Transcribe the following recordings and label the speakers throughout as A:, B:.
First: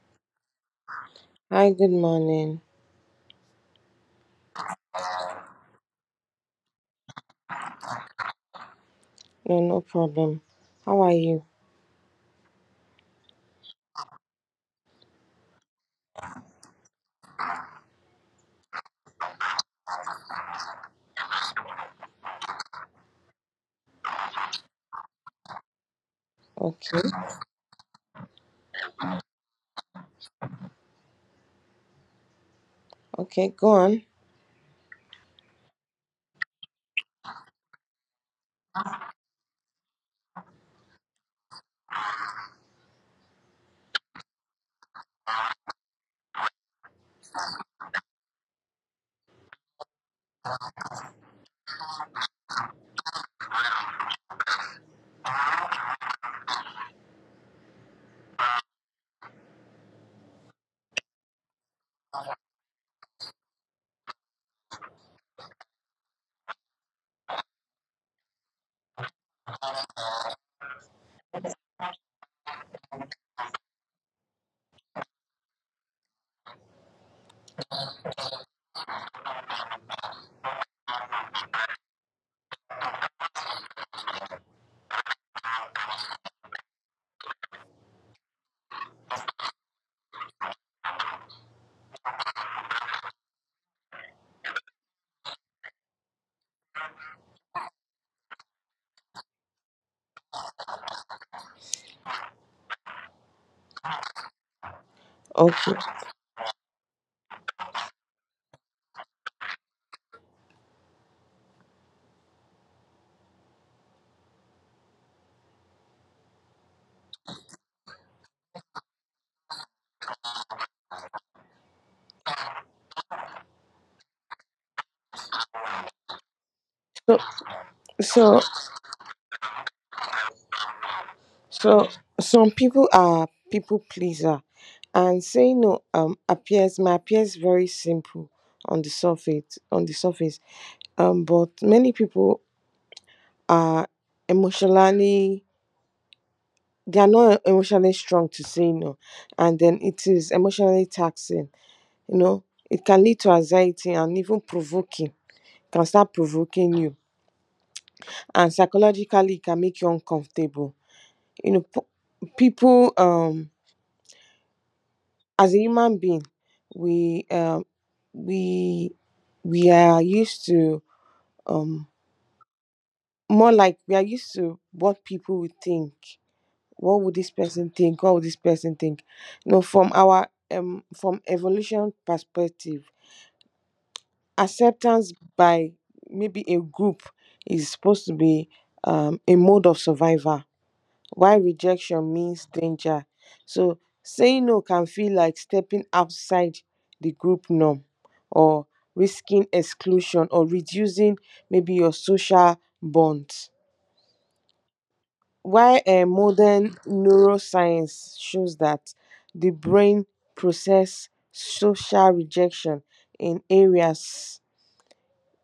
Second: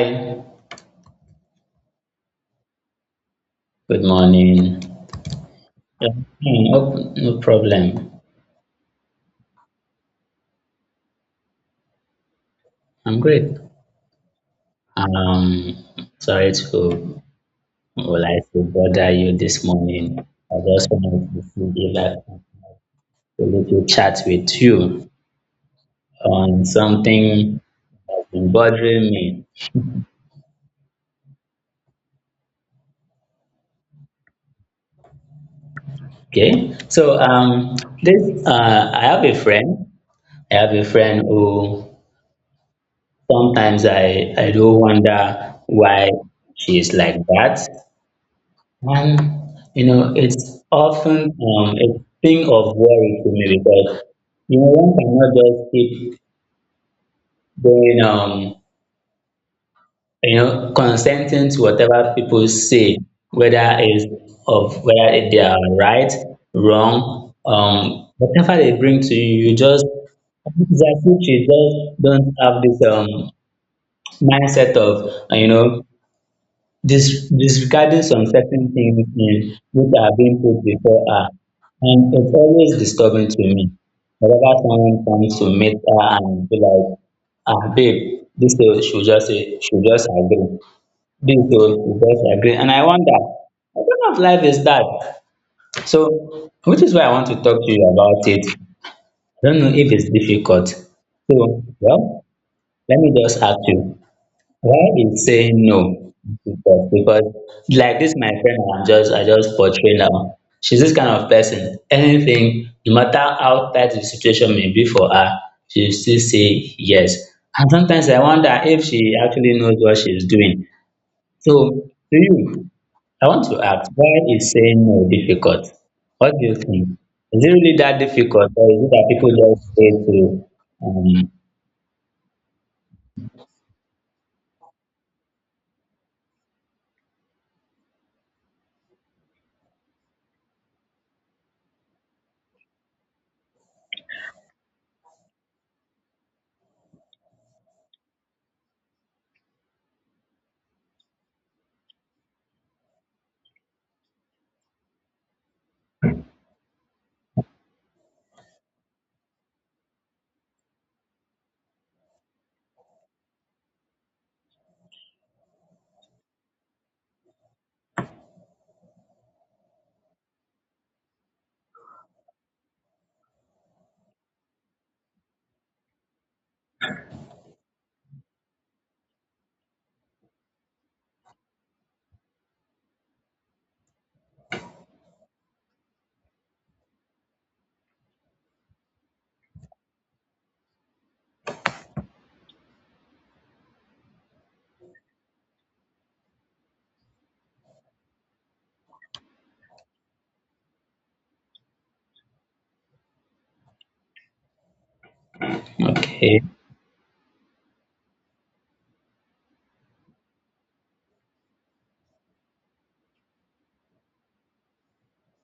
A: Hi,
B: Hi, good morning.
A: good morning. Yeah, hmm, no, no problem.
B: No, no problem. How are you?
A: I'm great. Um, sorry to, well, I to bother you this morning. I just wanted to see if I can a little chat with you on
B: Okay.
A: something that's been bothering me.
B: Okay, go on.
A: Okay, so this, I have a friend. I have a friend who sometimes I do wonder why she is like that. Well, you know, it's often a thing of worry to me because you know one cannot just keep going, consenting to whatever people say, whether it's of whether they are right, wrong, whatever they bring to you, you just it's as if you just don't have this mindset of disregarding some certain things in which are being put before her, and it's always disturbing to me whenever someone comes to meet her and be like, ah, babe, this thing she will just say, she will just agree. This thing she will just agree, and I wonder what kind of life is that. So which is why I want to talk to you about it. I don't know if it's difficult. So well, let me just ask you, why would say
B: Okay.
A: no, because like this, my friend, I just portray now. She's this kind of person. Anything, no matter how tight the situation may be for her, she will still say yes. And sometimes I wonder if she actually knows what she's doing. So to you, I want to ask, why is saying no difficult? What do you think?
B: So
A: Is it really that
B: so
A: difficult, or is it that people just
B: so some people are people pleaser, and saying no appears may appears very simple on the surface. But many people are emotionally, they are not emotionally strong to say no, and then it is emotionally taxing, you know. It can lead to anxiety and even provoking, can start provoking you, and psychologically it can make you uncomfortable. You know, people, as a human being we um we we are used to, um more like we are used to what people would think. What would this person think, what would this person think? You know, from our from evolution perspective, acceptance by maybe a group is supposed to be a mode of survival. Why rejection means danger. So saying no can feel like stepping outside the group norm, or risking exclusion, or reducing maybe your social bonds.
A: say
B: Why
A: to, okay,
B: modern neuroscience shows that the brain process social rejection in areas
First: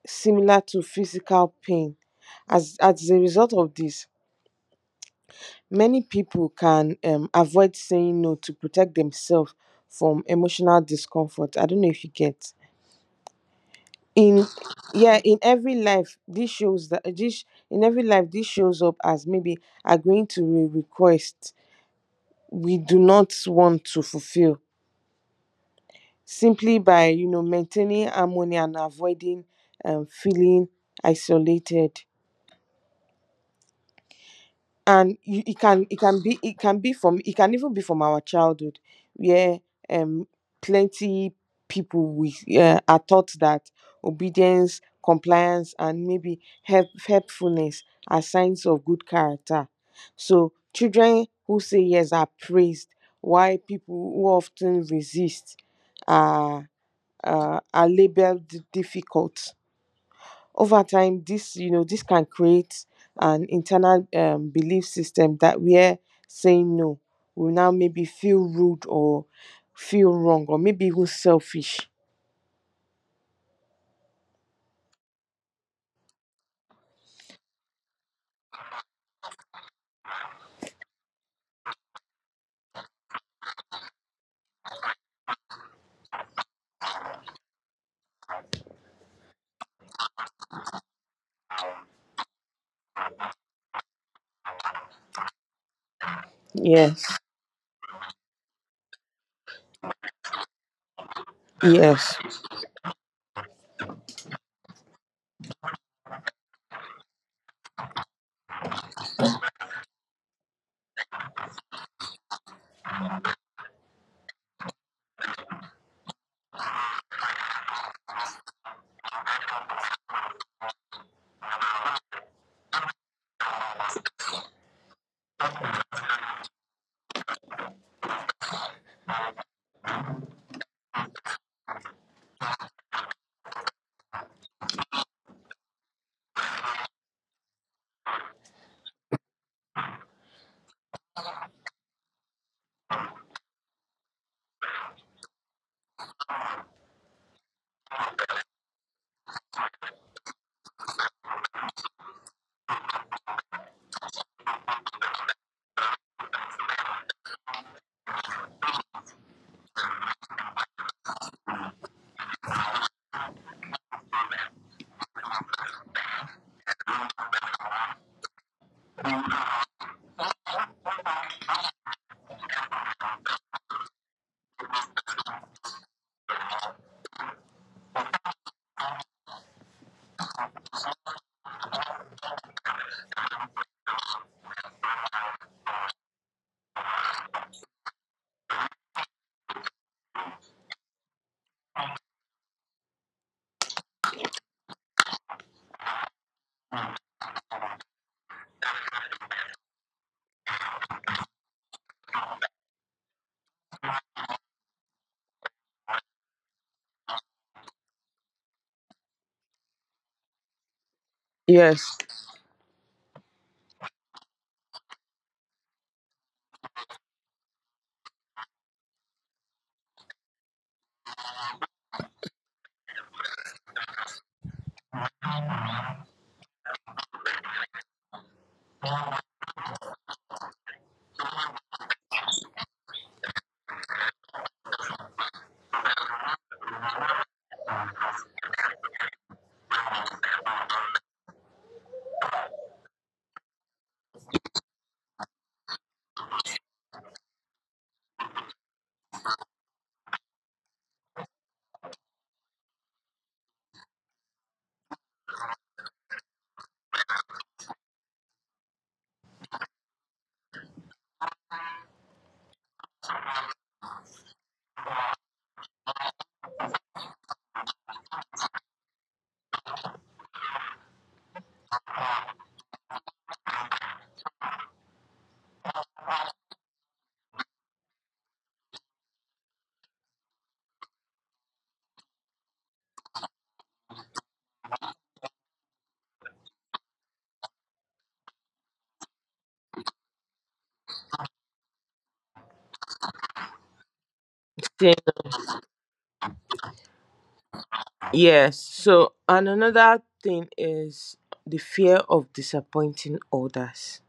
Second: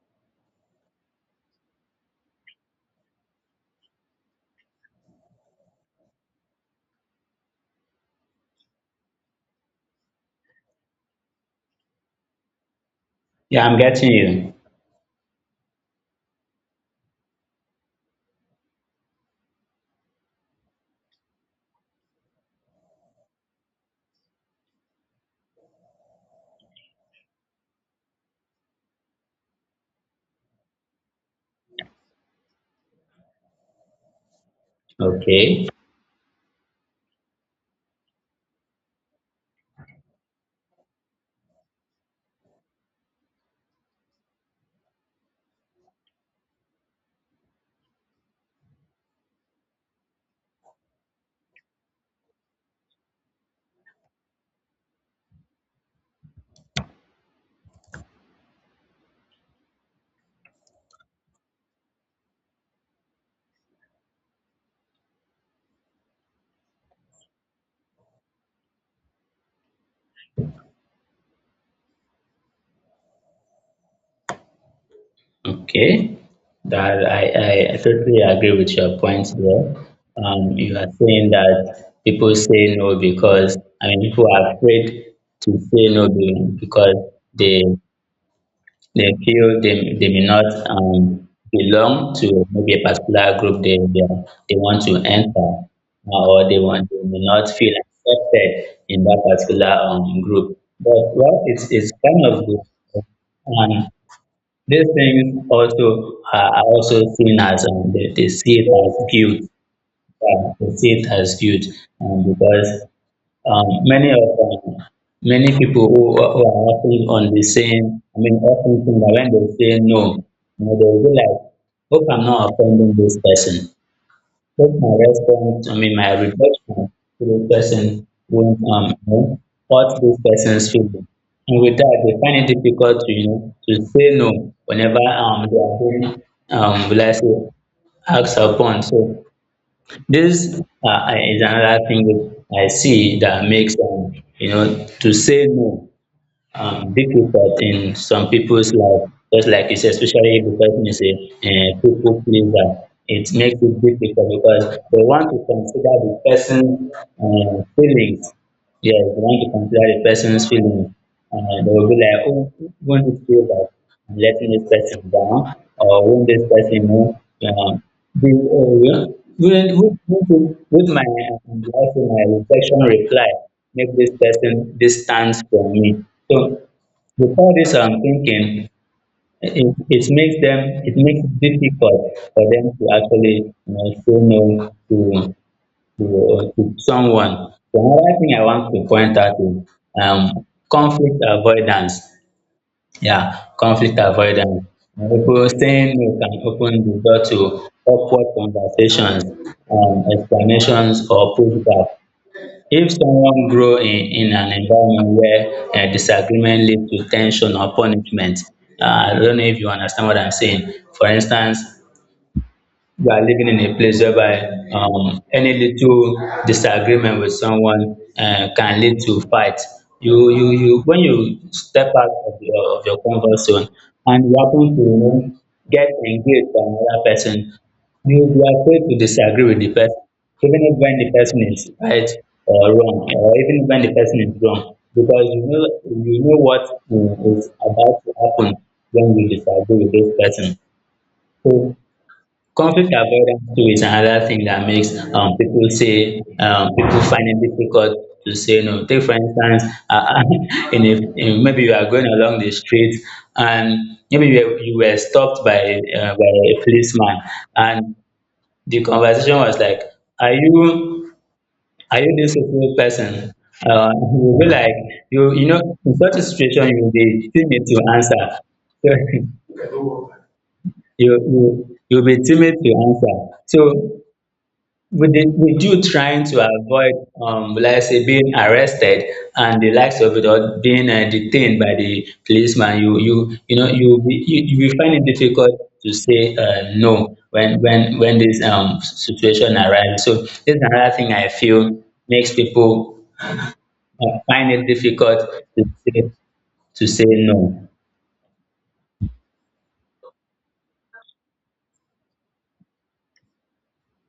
B: similar to physical pain. As a result of this, many people can avoid saying no to protect themselves from emotional discomfort. I don't know if you get
A: yeah, I'm getting
B: in.
A: you.
B: Yeah, in every life this shows that this in every life this shows up as maybe agreeing to a request we do not want to fulfill, simply by, you know, maintaining harmony and avoiding feeling isolated. And you,
A: Okay.
B: it can be from it can even be from our childhood, where um plenty people, we are taught that obedience, compliance, and maybe helpfulness are signs of good character. So children who say yes are praised, while people who often resist are are labeled difficult. Over time, this, you know, this can create an internal belief system, that where saying no will now maybe feel rude, or feel wrong, or maybe even selfish.
A: Okay, that I totally agree with your point there. You are saying that people say no because, I mean, people are afraid to say no because they they may not, belong to maybe a particular group they want to enter, or they want they
B: Yes,
A: may not feel accepted in that particular group. But well, it's kind of
B: yes,
A: good. These things also are also seen as, they see it as guilt. They see it as guilt, because um, many of um, many people who are often on the same, I mean, often think that when they say no, you know, they will be like, hope I'm not offending this person. Take my response, I mean, my reflection to the person won't, hurt this person's feeling. And with that, they find it difficult to say no whenever, they are being, will I say, acts upon. So this, is another thing that I see that makes, to say no, big impact in some people's life. Just like you said, especially if the person is a, people pleaser, it makes it difficult because they want to consider the person's, feelings. Yes, they want to consider the person's feelings. They will be like, oh, won't this feel that I'm letting this person down? Or won't this person know? Um, yeah, would, my, life, and my reflection reply make this person distance from me. So before this, I'm thinking it, it makes them it makes it difficult for them to actually, say no to to someone. So another thing I want to point out is, conflict avoidance. Yeah, conflict avoidance. People saying no can open the door to awkward conversations, explanations or pushback. If someone grow in an environment where disagreement leads to tension or punishment, I don't know if you understand what I'm saying. For instance,
B: yes.
A: you are living in a place whereby, any little disagreement with someone, can lead to fight. When you step out of your comfort zone and you happen to, get engaged with another person, you will be afraid to disagree with the person, even if when the person is right or wrong, or even when the person is wrong, because you know what, is about to happen when you disagree with this person. So conflict avoidance too is another thing that makes, people find it difficult to say no. Take for instance, uh, in maybe you are going along the street and maybe you were stopped by a policeman, and the conversation was like, "Are you are you this little person?" You will be like, in such a situation, you will be timid to answer. you'll be timid to answer. So with the with you trying to avoid, will I say being arrested and the likes of it, or being, detained by the policeman, you know you will be, you will find it difficult to say, no, when when this situation arises. So this is another thing I feel makes people, find it
B: Then-
A: difficult to say to say no.
B: yes. So, and another thing is the fear of disappointing others.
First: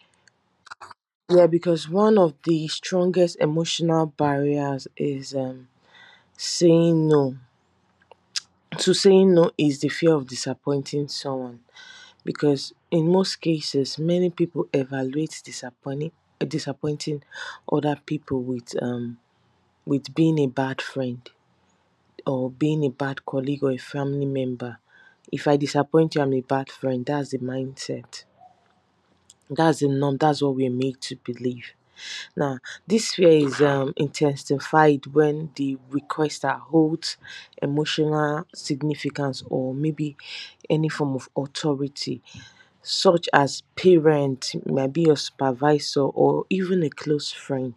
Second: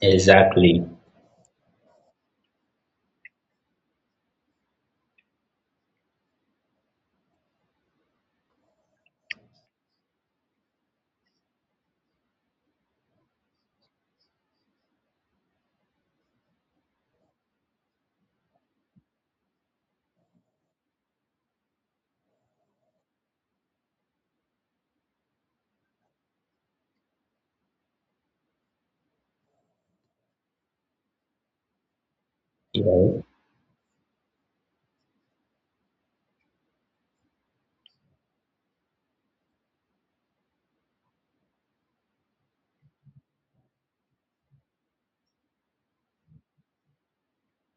A: Exactly.
B: Yeah, because one of the strongest emotional barriers is saying no. To saying no is the fear of disappointing someone, because in most cases many people evaluate disappointing other people with being a bad friend, or being a bad colleague, or a family member. If I disappoint you, I'm a bad friend. That's the mindset, that's the norm, that's what we're made to believe now. This
A: Yeah,
B: fear is intensified when the requester holds emotional significance, or maybe any form of authority, such as parent, maybe your supervisor, or even a close friend.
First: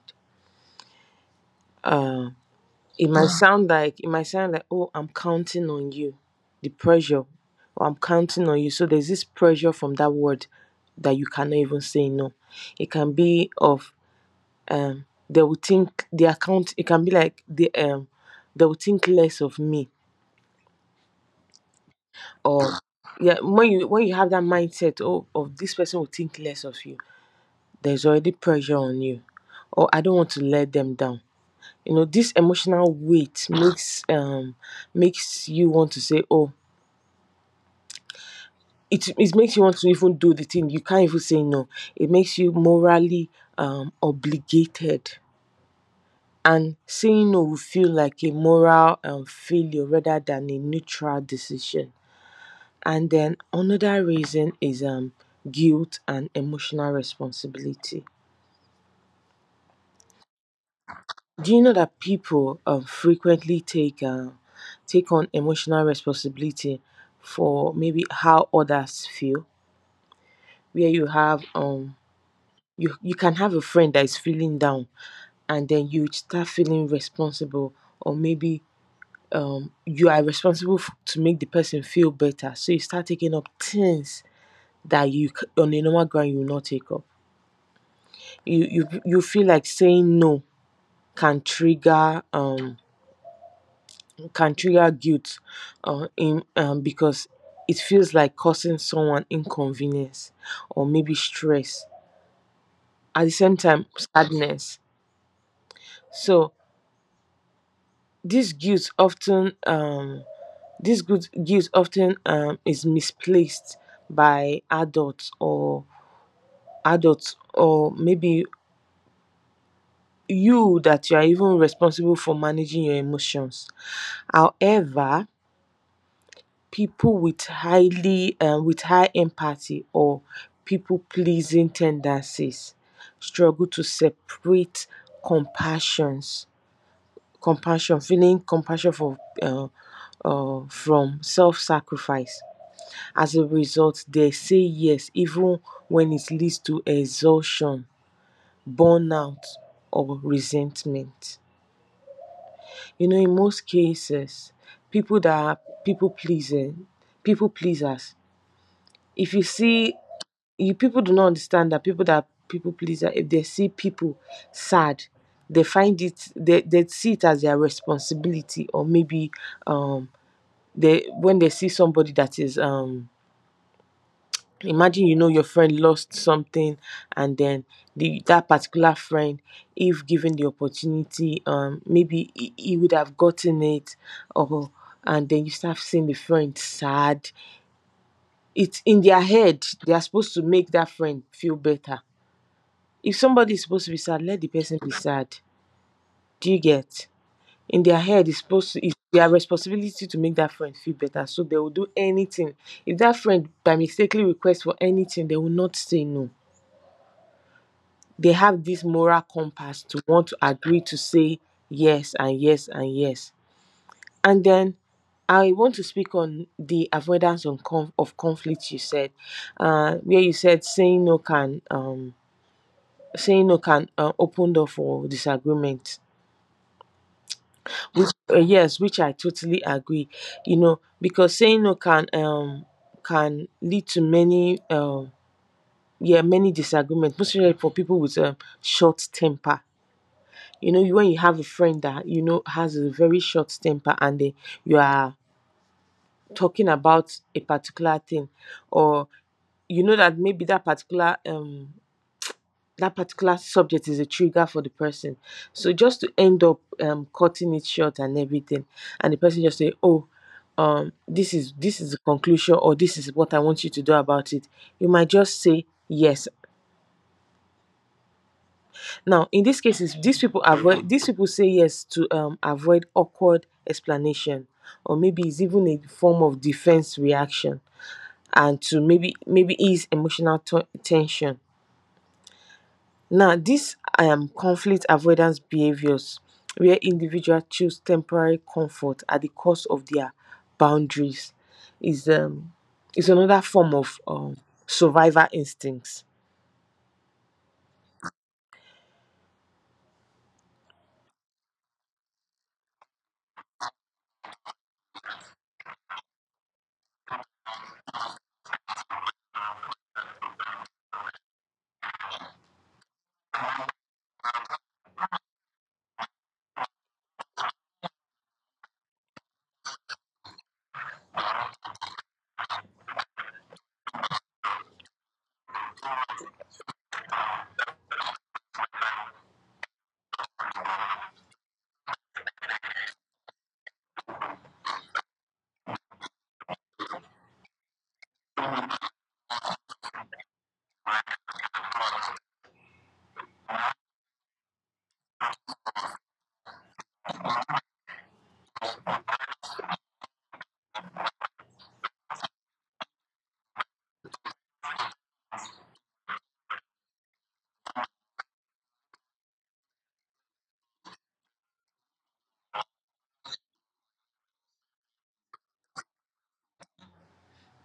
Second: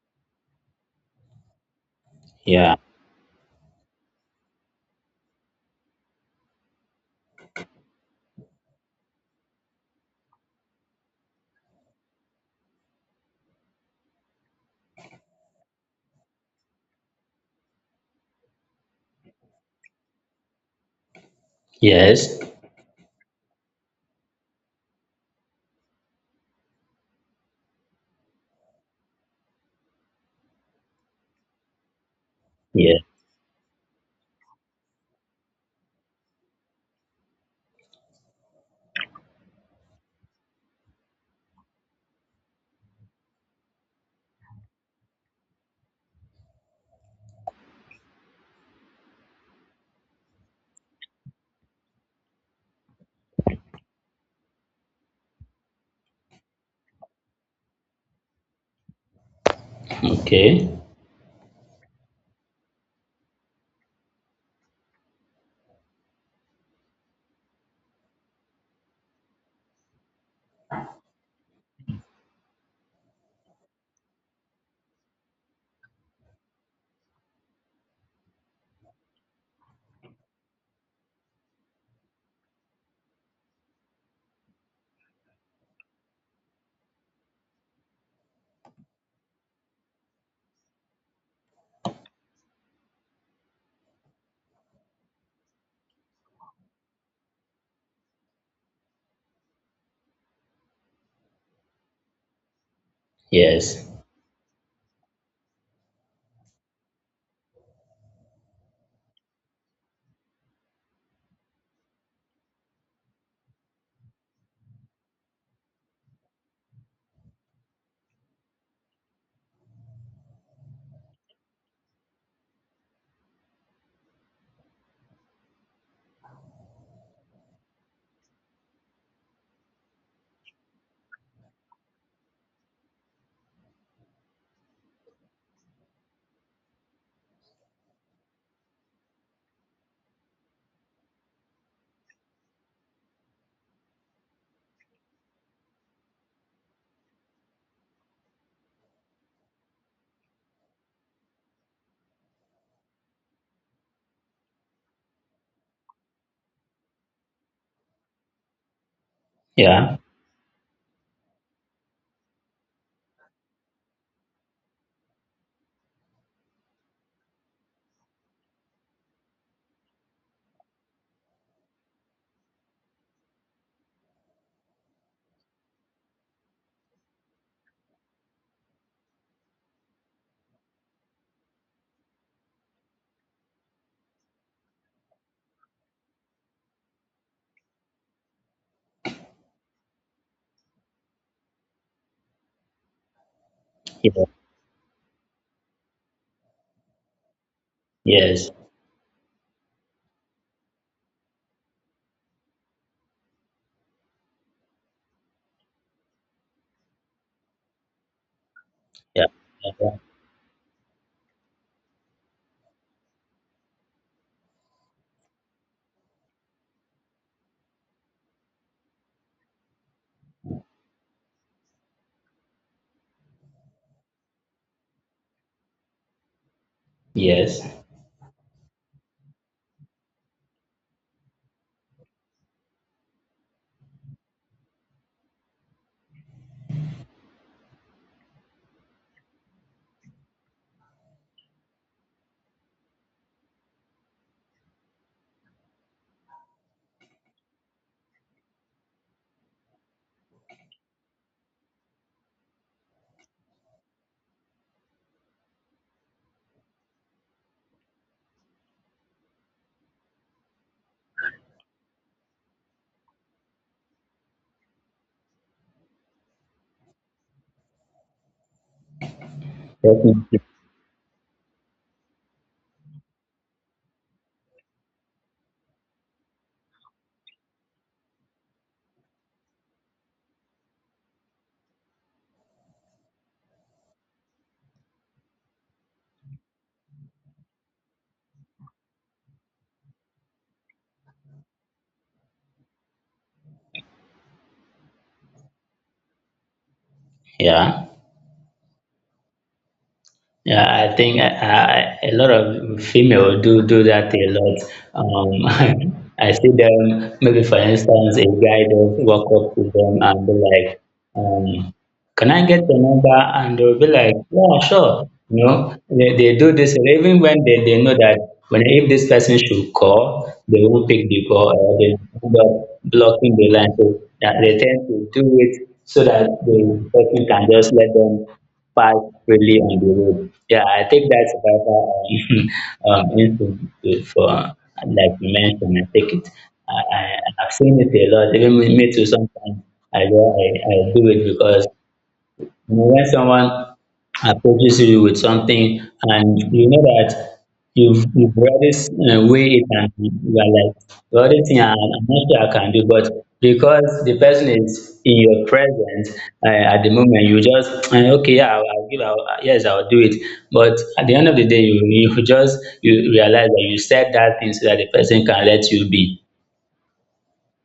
B: Uh,
A: yeah,
B: it might sound like, it might sound like, oh, I'm counting on you, the pressure, or I'm counting on you. So there's this pressure from that word, that you cannot even say no. It can be of um they will think the account. It can be like the they will think less of me,
A: yes,
B: or yeah, when you, when you have that mindset, oh, of this person will think less of you, there's already pressure on you, or I don't want to let them down. You know, this emotional
A: yeah.
B: weight makes makes you want to say oh, it makes you want to even do the thing, you can't even say no. It makes you morally obligated, and saying no will feel like a moral failure rather than a neutral decision. And then another reason is guilt and emotional responsibility.
A: Okay,
B: Do you know that people frequently take take on emotional responsibility for maybe how others feel? Where you have you, you can have a friend that is feeling down, and then you start feeling responsible, or maybe you are responsible to make the person feel better. So you start taking up things that you on a normal ground you will not take up. You feel like saying no can trigger can trigger guilt, in because it feels like causing someone inconvenience, or maybe stress, at the same time
A: yes,
B: sadness. So this guilt often this good guilt often is misplaced by adults, or maybe you, that you are even responsible for managing your emotions. However, people with highly with high empathy, or people pleasing tendencies, struggle to separate compassions compassion, feeling compassion for, uh from self sacrifice. As a result, they say yes even when it leads to exhaustion, burnout, or resentment. You know, in most cases, people that are people pleasing people pleasers, if you see,
A: yeah,
B: you people do not understand that people pleaser, if they see people sad, they find it, they see it as their responsibility, or maybe um they when they see somebody that is imagine, you know, your friend lost something, and then the that particular friend, if given the opportunity, maybe he would have gotten it, or, and then you start seeing the friend sad. It's in their head, they are supposed to make that friend feel better. If somebody is supposed to be sad,
A: yeah,
B: let the person be sad. Do you get? In their head, it's
A: yes.
B: supposed to, it's their responsibility to make that friend feel better, so they will do anything. If that friend by mistakenly requests for anything, they will not say no. They have this moral
A: Yeah.
B: compass
A: Yeah.
B: to want to agree, to say yes and yes and yes. And then I want to speak on the avoidance on of conflict you said, where you said saying no can open door for disagreement.
A: Yes.
B: Which, yes, which I totally agree. You know, because saying no can can lead to many yeah, many disagreements, especially for people with a short temper. You know, when you have a friend that you know has a very short temper, and they, you are talking about a particular thing, or you know that maybe that particular subject is a trigger for the person. So just to end up cutting it short and everything, and the person just say, "Oh, this is the conclusion, or this is what I want you to do about it," you might just say yes. Now, in these cases,
A: Let
B: these people say yes to avoid awkward explanation, or maybe it's even a form of defense reaction, and to maybe ease emotional tension. Now, these conflict avoidance behaviors, where individuals choose temporary comfort at the cost of their boundaries, is um, is another form of survival instincts.
A: Yeah. Yeah, I think, a lot of female do that a lot. I see them, maybe for instance, a guy just walk up to them and be like, um, "Can I get your number?" And they'll be like, "Yeah, sure." They do this even when they know that when if this person should call, they won't pick the call or they end up blocking the line. So that they tend to do it so that the person can just let them pass freely on the road. Yeah, I think that's another, for, like you mentioned, I think I, I, I've seen it a lot, even me too sometimes, I do it because, when someone approaches you with something and you know that you've read this in a way it, and you are like, the other thing I'm not sure I can do, but because the person is in your presence, at the moment, you just, "Eh, okay, yeah, yes, I'll do it." But at the end of the day, you realize that you said that thing so that the person can let you be.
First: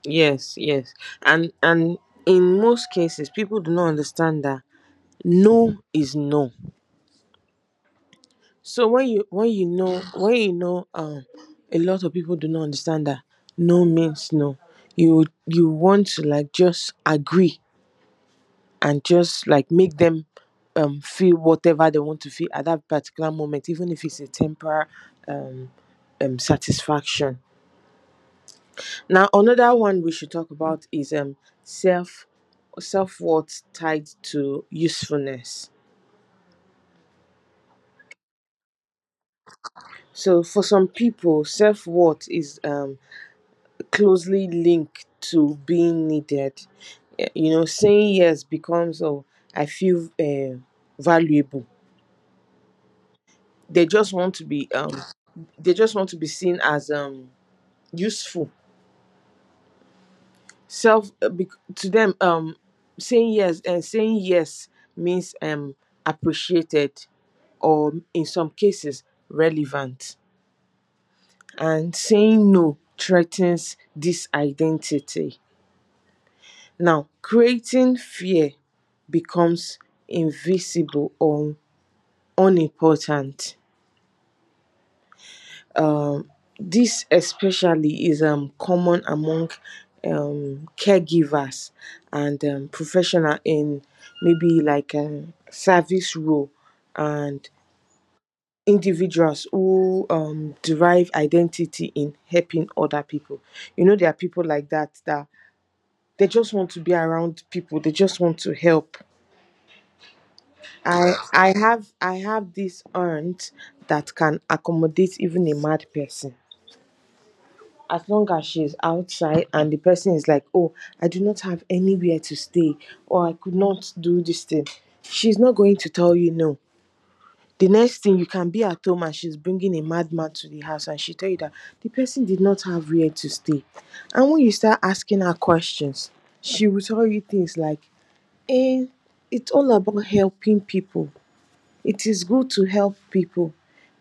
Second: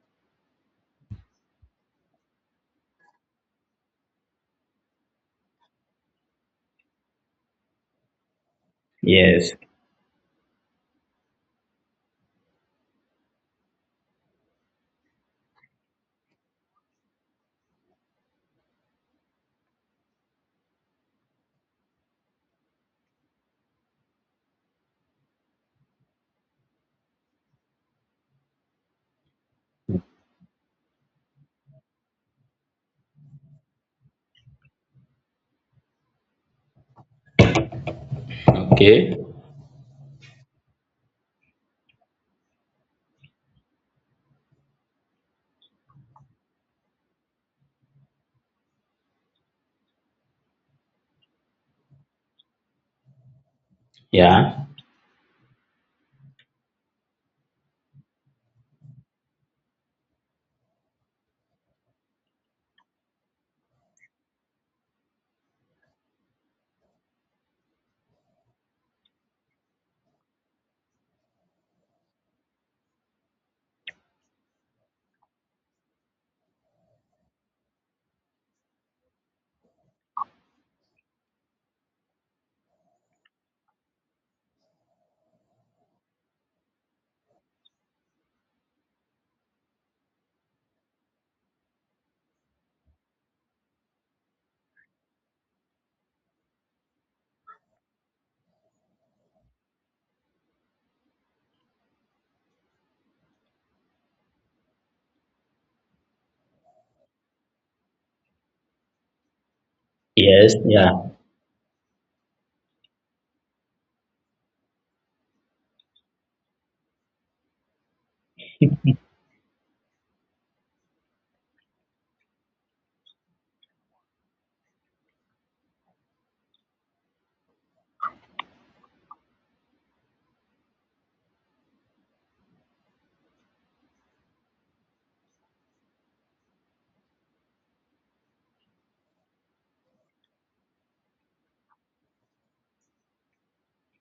B: Yes, yes, and in most cases, people do not understand that no is no. So when you,
A: Yes.
B: when you know a lot of people do not understand that no means no. You want to like just agree, and just like make them feel whatever they want to feel at that particular moment, even if it's a temporary um, satisfaction. Now, another one we should talk about is self, self worth tied to usefulness.
A: Okay.
B: So, for some people, self worth is closely linked to being needed. Eh, you know, saying yes becomes, oh, I feel valuable. They just want to
A: Yeah.
B: be they just want to be seen as useful. To them, saying yes, and saying yes, means appreciated, or in some cases relevant, and saying no threatens this identity, now creating fear, becomes invisible or unimportant. um This especially is common among caregivers, and professional in maybe like service role, and individuals who derive identity in helping other people. You know, there are people like that, that they just want to be around people, they just want to help.
A: Yes. Yeah.
B: I have this aunt that can accommodate even a mad person, as long as she's outside and the person is like, oh, I do not have anywhere to stay, or I could not do this thing, she's not going to tell you no. The next thing, you can be at home and she's bringing a madman to the house, and she tell you that the person did not have where to stay. And when you start asking her questions, she will tell you things like, eh, it's all about helping people. It is good to help people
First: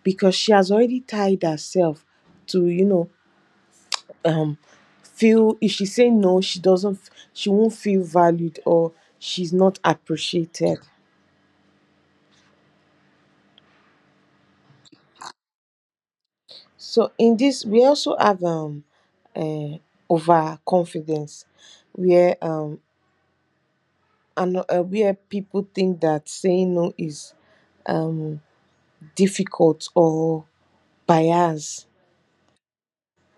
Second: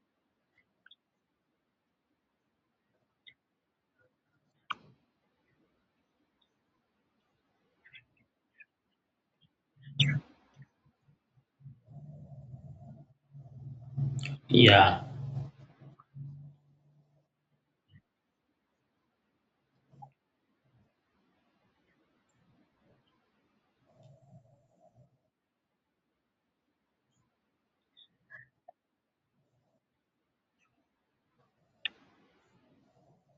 B: because she has already tied herself to, um, feel if she say no she doesn't she won't feel valued or she's not appreciated.
A: Yeah.
B: So in this we also have uh, overconfidence where and where people think that saying no is difficult or biased.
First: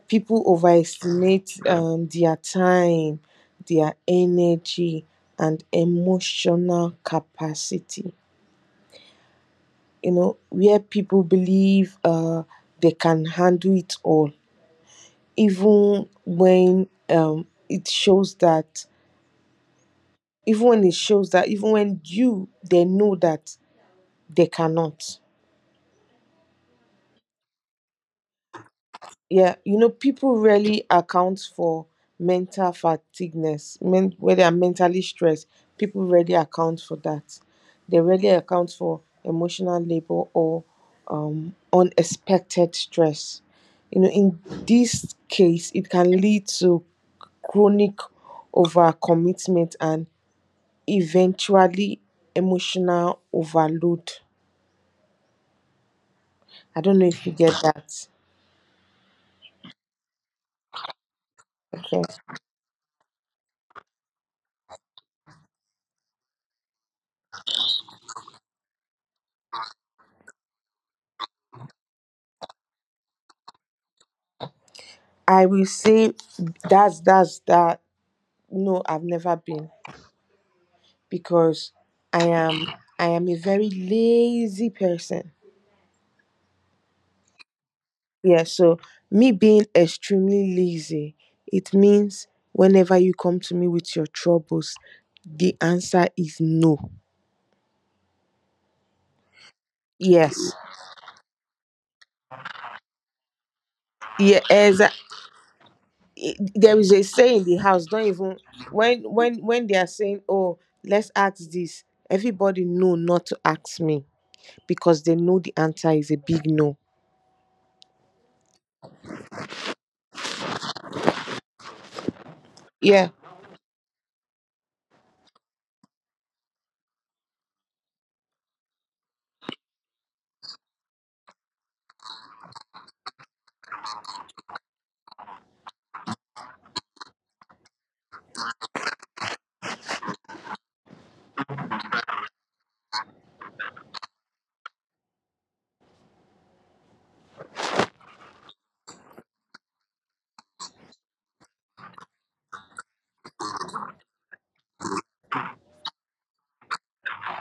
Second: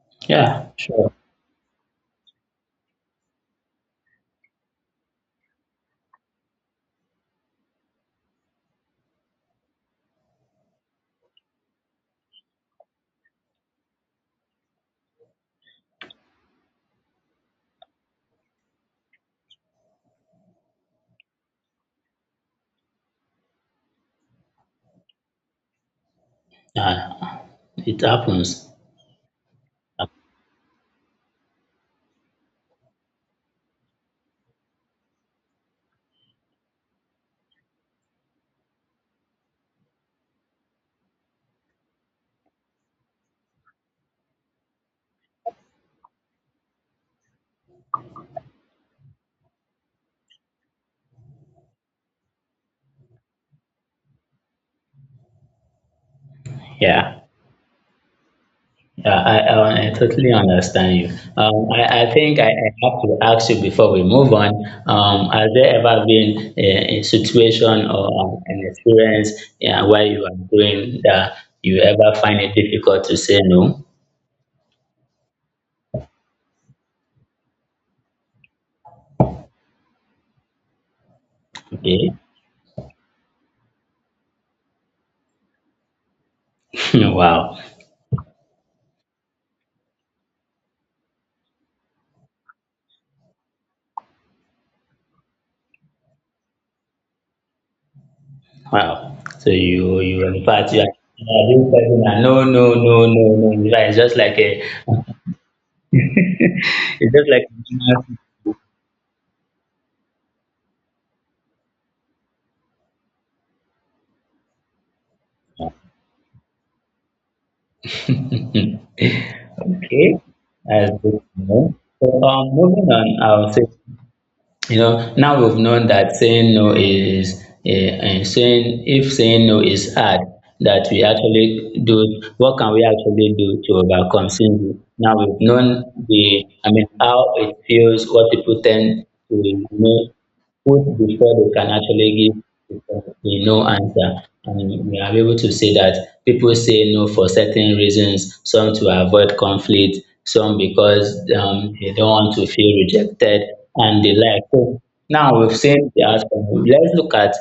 B: People
A: Yeah. Sure.
B: overestimate their time, their energy, and emotional capacity, where people believe they can handle it all, even when it shows that, even when they know that they cannot.
A: Yeah. It happens.
B: Yeah, you know, people rarely account for mental fatigueness men where they are mentally stressed. People rarely account for that. They rarely account for emotional labor or unexpected stress. You know, in this case it can lead to chronic overcommitment and eventually emotional overload. I don't know
A: Yeah,
B: if you get that.
A: yeah, I totally understand you. I
B: Okay.
A: think I have to ask you before we move on. Has there ever been a situation or, an experience, yeah, where you are doing that you ever find it difficult to say no?
B: I will say that's that. No, I've never been, because
A: Okay.
B: I am a very lazy person.
A: Wow.
B: Yeah, so me being extremely lazy, it means whenever you come to me with your troubles, the answer is no.
A: Wow. So you in
B: Yes.
A: fact you are this person that no, no, no, no, no. It's just like
B: Yeah,
A: a
B: exactly. There is a
A: it's just
B: saying in
A: like
B: the house, don't
A: a
B: even when they are saying, "Oh, let's ask this." Everybody know not to ask me because they know the
A: normal
B: answer is a big no.
A: signal. Okay, that's good to know. So, moving on,
B: Yeah.
A: I'll say, now we've known that saying no is, saying if saying no is hard, that we actually do, what can we actually do to overcome saying no? Now we've known I mean, how it feels, what people tend to, put before they can actually give a no answer. And we are able to say that people say no for certain reasons, some to avoid conflict, some because, they don't want to feel rejected, and the like. So now we've seen the outcome. Let's look at,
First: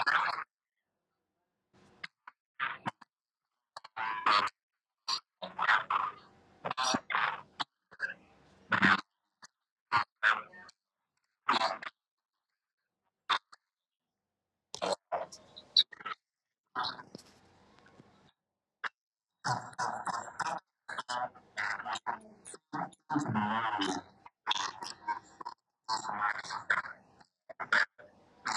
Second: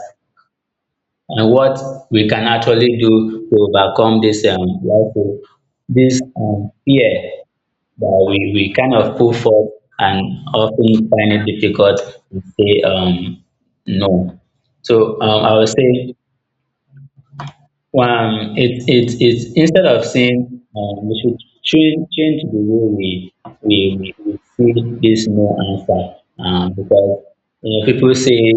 A: what we can actually do to overcome this, fear that we kind of pull forth and often find it difficult to say, no. So, I would say, it's instead of saying, we should change the way we see this no answer, because, people say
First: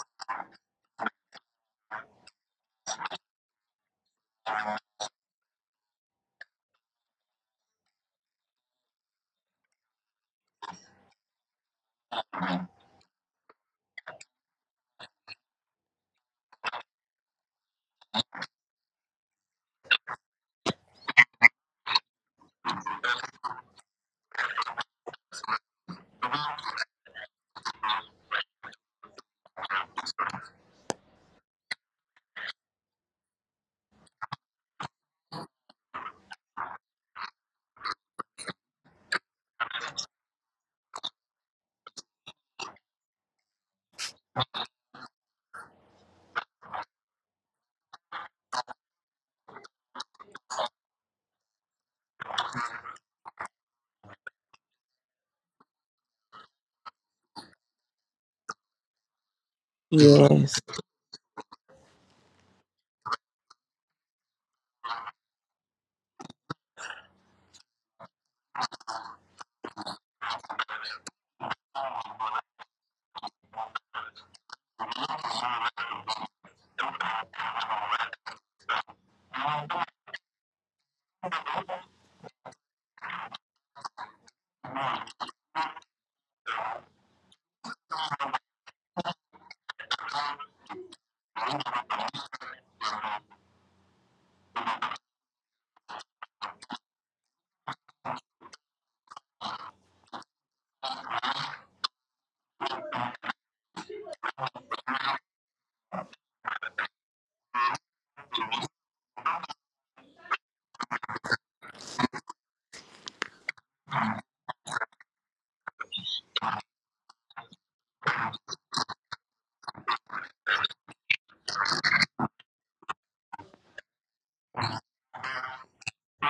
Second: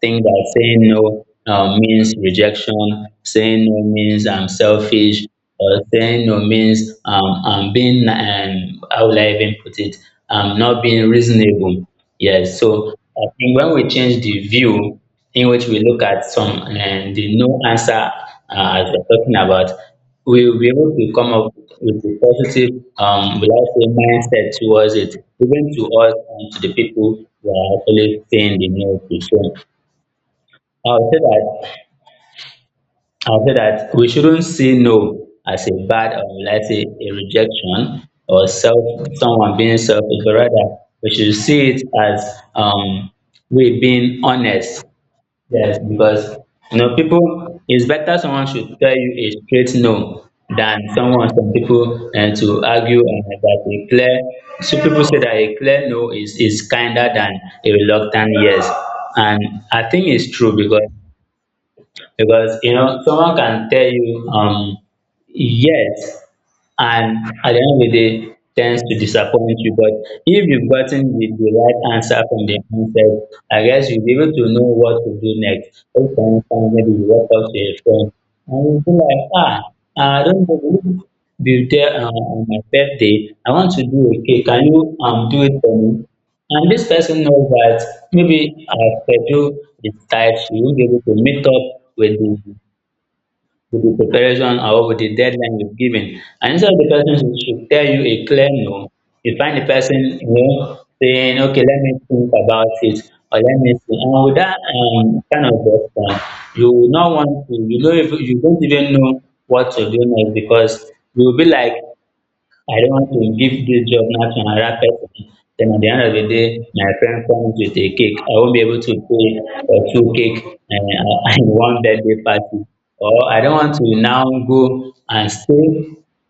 A: think that saying no, means rejection, saying no means I'm selfish, or saying no means, how would I even put it, I'm not being reasonable. Yes, so I think when we change the view in which we look at some and the no answer, as we're talking about, we will be able to come up with a positive, will I say, mindset towards it, even to us and to the people who are actually saying the no to. So I'll say that I will say that we shouldn't see no as a bad, or let's say a rejection, or self someone being selfish, but rather we should see it as, um we being honest. Yes, because you know people it's better someone should tell you a straight no than some people and to argue and like that a clear. People say that a clear no is kinder than a reluctant yes. And I think it's true
B: Yes.
A: because you know someone can tell you yes and at the end of the day tends to disappoint you. But if you've gotten the right answer from the onset, I guess you'll be able to know what to do next. If for instance, maybe you walk up to a friend and you'll be like, ah, I don't know, will you be there on my birthday? I want to do a cake. Can you do it for me? And this person knows that maybe our schedule is tight, she won't be able to meet up with the preparation or with the deadline you've given. And instead of the person who should tell you a clear no, you find the person, you know, saying, okay, let me think about it, or let me see. And with that kind of response, you will not want to, you know, if, you don't even know what to do next because you'll be like, I don't want to give this job now to another person. Then at the end of the day, my friend comes with a cake. I won't be able to pay for two cake and, and one birthday party. Or I don't want to now go and stay.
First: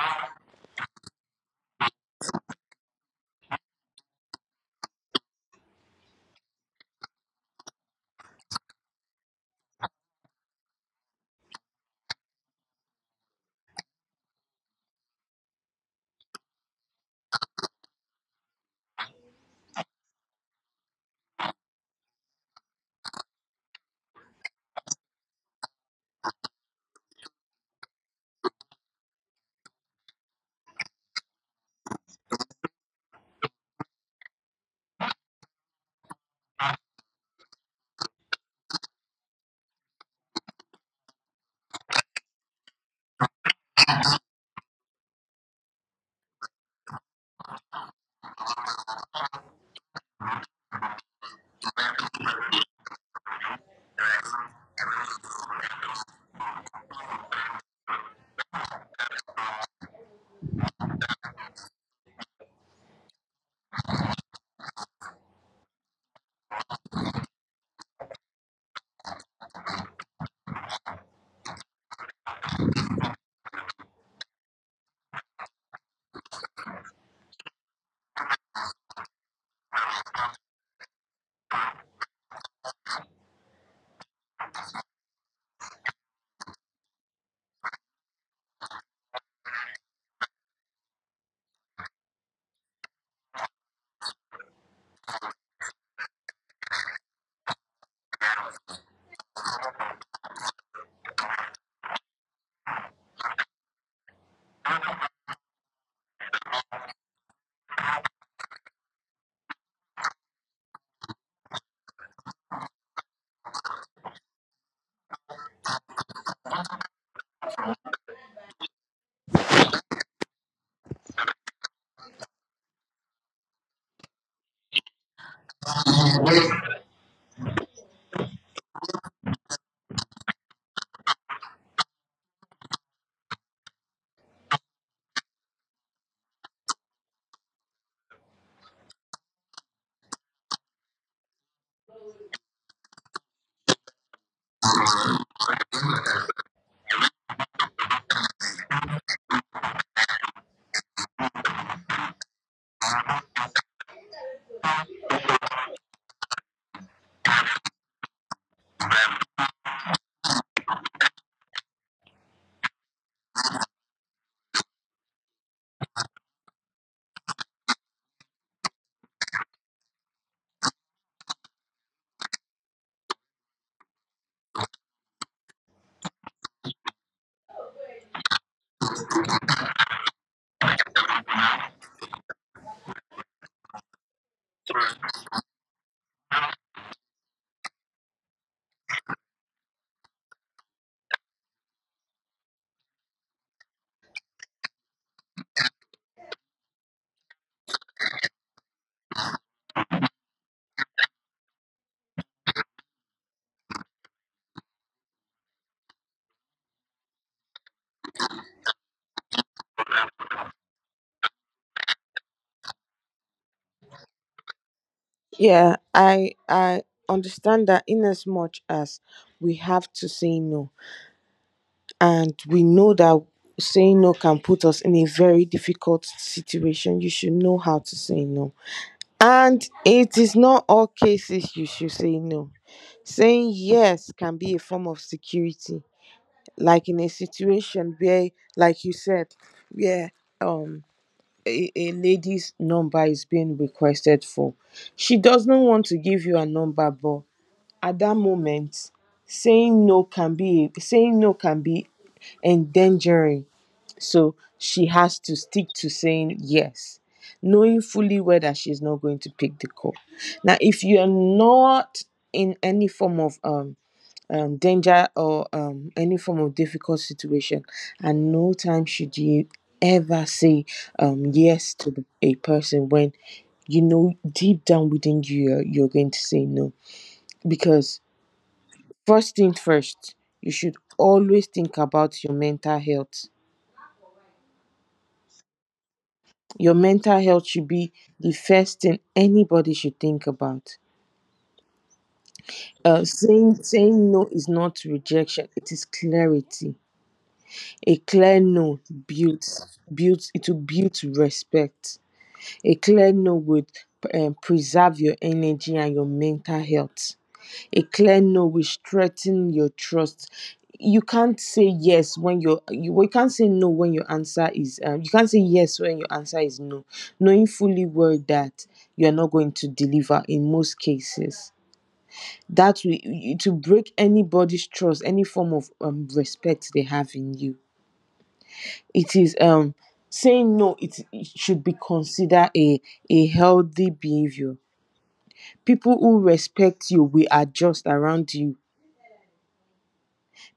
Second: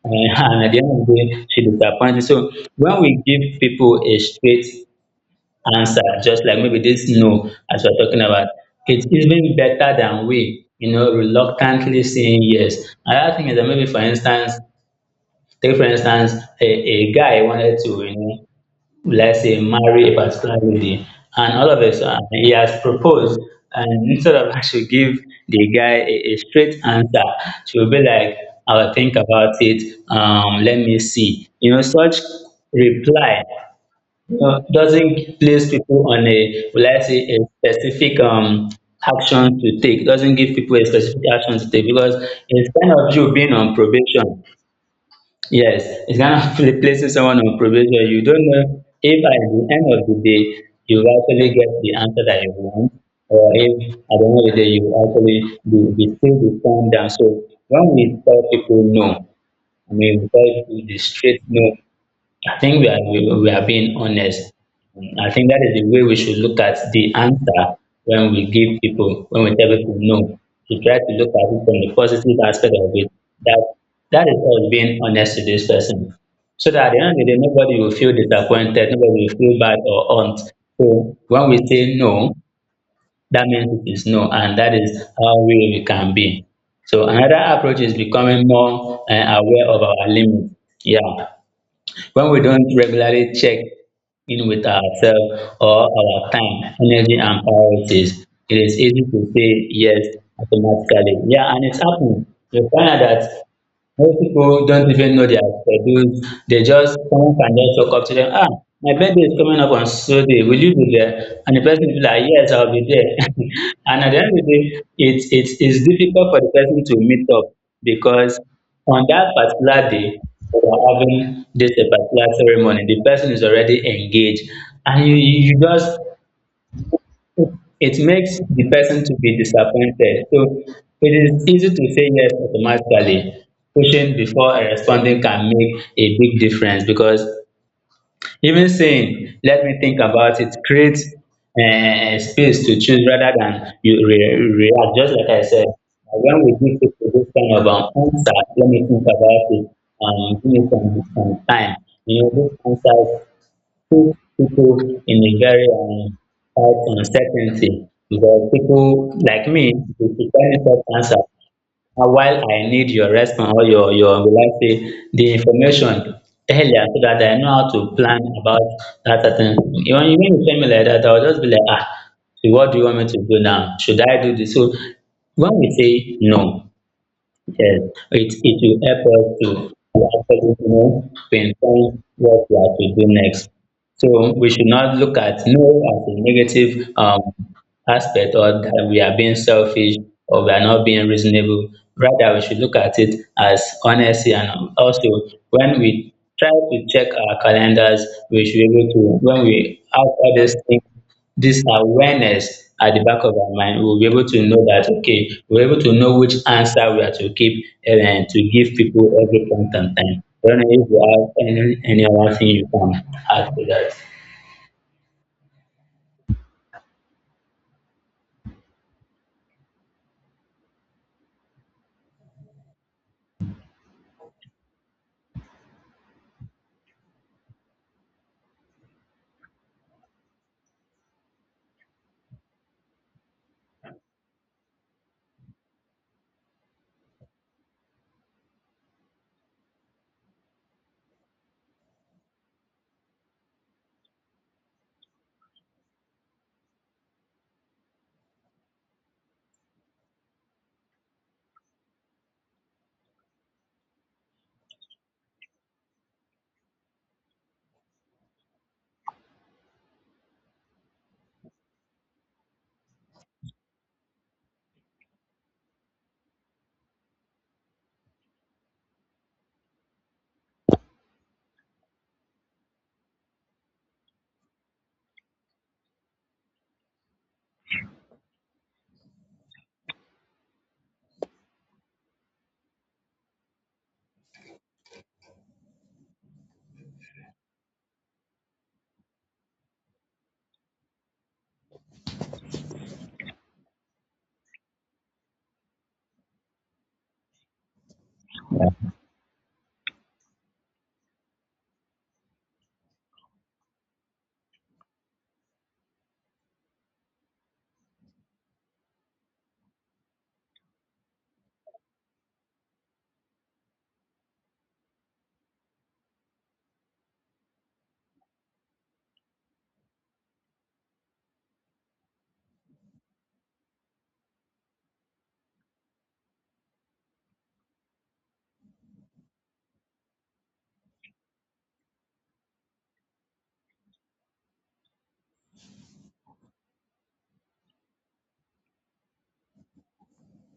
A: And, and at the end of the day, she disappointed. So when we give people a straight answer, just like maybe this no, as we're talking about, it's even better than we, you know, reluctantly saying yes. Another thing is that maybe, Take for instance, a guy wanted to, you know, let's say marry a particular lady, and all of a sudden he has proposed, and instead of I should give the guy a straight answer, she will be like, "I'll think about it. Let me see." You know, such reply you know, doesn't place people on a, let's say, a specific action to take. Doesn't give people a specific action to take because it's kind of you being on probation. Yes, it's kind of someone on probation. You don't know if at the end of the day you actually get the answer that you want, or if at the end of the day you actually be still be turned down. So when we tell people no, I mean we tell people the straight no. I think we are being honest. I think that is the way we should look at the answer when we give people, when we tell people no. To try to look at it from the positive aspect of it. That that is us being honest to this person. So that at the end of the day, nobody will feel disappointed, nobody will feel bad or hurt. So when we say no, that means it is no, and that is how real we can be. So another approach is becoming more aware of our limits. Yeah, when we don't regularly check in with ourselves or our time, energy, and priorities, it is easy to say yes automatically. Yeah, and it's happened. You find out that most people don't even know their schedules. They just, someone can just talk up to them, ah, my birthday is coming up on so day, will you be there? And the person will be like, yes, I'll be there. And at the end of the day, it's difficult for the person to meet up because on that particular day, we are having this particular ceremony, the person is already engaged. And you just it makes the person to be disappointed. So it is easy to say yes automatically. Pushing before responding can make a big difference because even saying, let me think about it, creates space to choose rather than you react. Just like I said, when we give people this kind of answer, let me think about it, give me some time. You know, these answers puts people in a very tight uncertainty because people like me they prefer me short answer. And while I need your response or your will I say the information earlier so that I know how to plan about that certain thing. You know, you mean you tell me like that, I'll just be like, ah, so what do you want me to do now? Should I do this? So when we say no, yes, it will help us to actually know, pinpoint what we are to do next. So we should not look at no as a negative aspect or that we are being selfish or we are not being reasonable. Rather, we should look at it as honesty and also when we try to check our calendars, we should be able to, when we have all these things this awareness at the back of our mind, we'll be able to know that, okay, we're able to know which answer we are to keep and to give people every point and time. I don't know if you have any other thing you can add to that.
B: Yeah, I understand that in as much as we have to say no, and we know that saying no can put us in a very difficult situation, you should know how to say no. And it is not all cases you should say no. Saying yes can be a form of security, like in a situation where, like you said, where um a lady's number is being requested for. She doesn't want to give you a number, but at that moment saying no can be endangering, so she has to stick to saying yes, knowing fully well that she's not going to pick the call. Now if you're not in any form of danger or any form of difficult situation, at no time should you ever say yes to a person when you know deep down within you you're going to say no, because first thing first, you should always think about your mental health. Your mental health should be the first thing anybody should think about. Saying no is not rejection; it is clarity. A clear no builds builds it will build respect. A clear no would preserve your energy and your mental health. A clear no will strengthen your trust. You can't say no when your answer is you can't say yes when your answer is no, knowing fully well that you are not going to deliver in most cases. That will to break anybody's trust, any form of respect they have in you. It is saying no. it should be considered a healthy behavior. People who respect you will adjust around you.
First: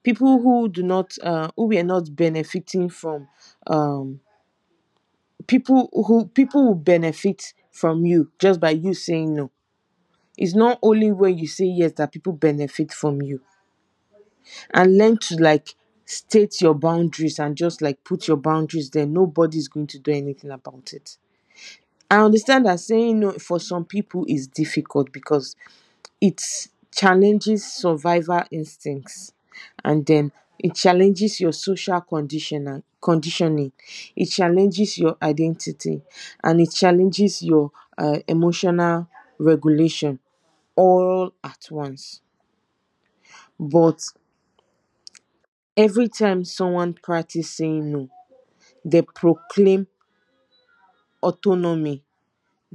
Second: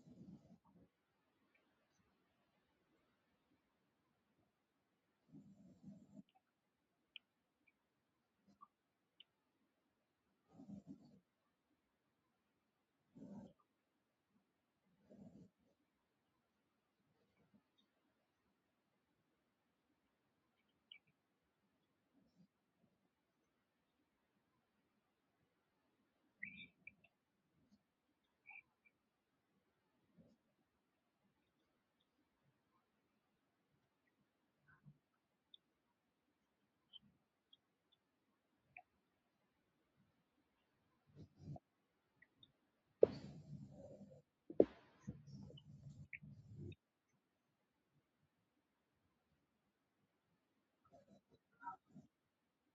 B: People who do not who we are not benefiting from, um people who, people will benefit from you just by you saying no. It's not only when you say yes that people benefit from you. And learn to, like, state your boundaries, and just like put your boundaries there, nobody's going to do anything about it. I understand that saying no for some people is difficult because it challenges survival instincts, and then it challenges your social conditioner conditioning, it challenges your identity, and it challenges your emotional regulation all at once. But every time someone practice saying no, they proclaim autonomy,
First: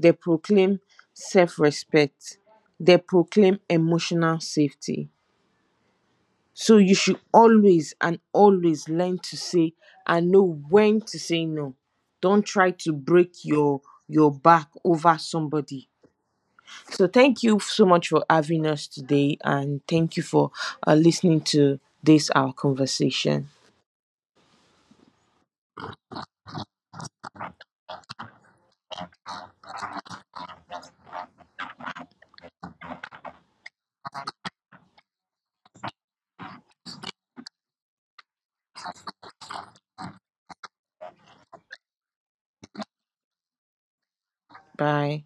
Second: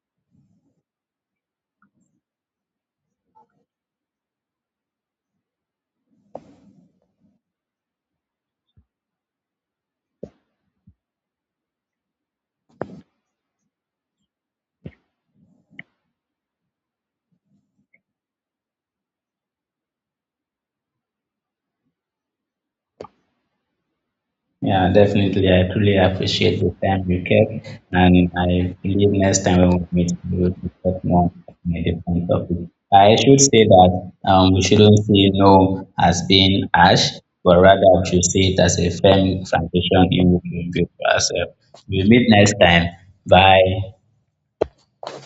B: they proclaim self-respect, they proclaim emotional safety. So you should always and always learn to say and know when to say no. Don't try to break your back over somebody. So thank you so much for having us today, and thank you for listening to this our conversation.
A: Yeah, definitely. I truly appreciate the time you kept, and I believe next time when we meet, we will discuss more on a different topic. I should say that we shouldn't see no as being harsh, but rather we should see it as a firm foundation in which we build ourselves. We'll meet next time. Bye.
B: Bye.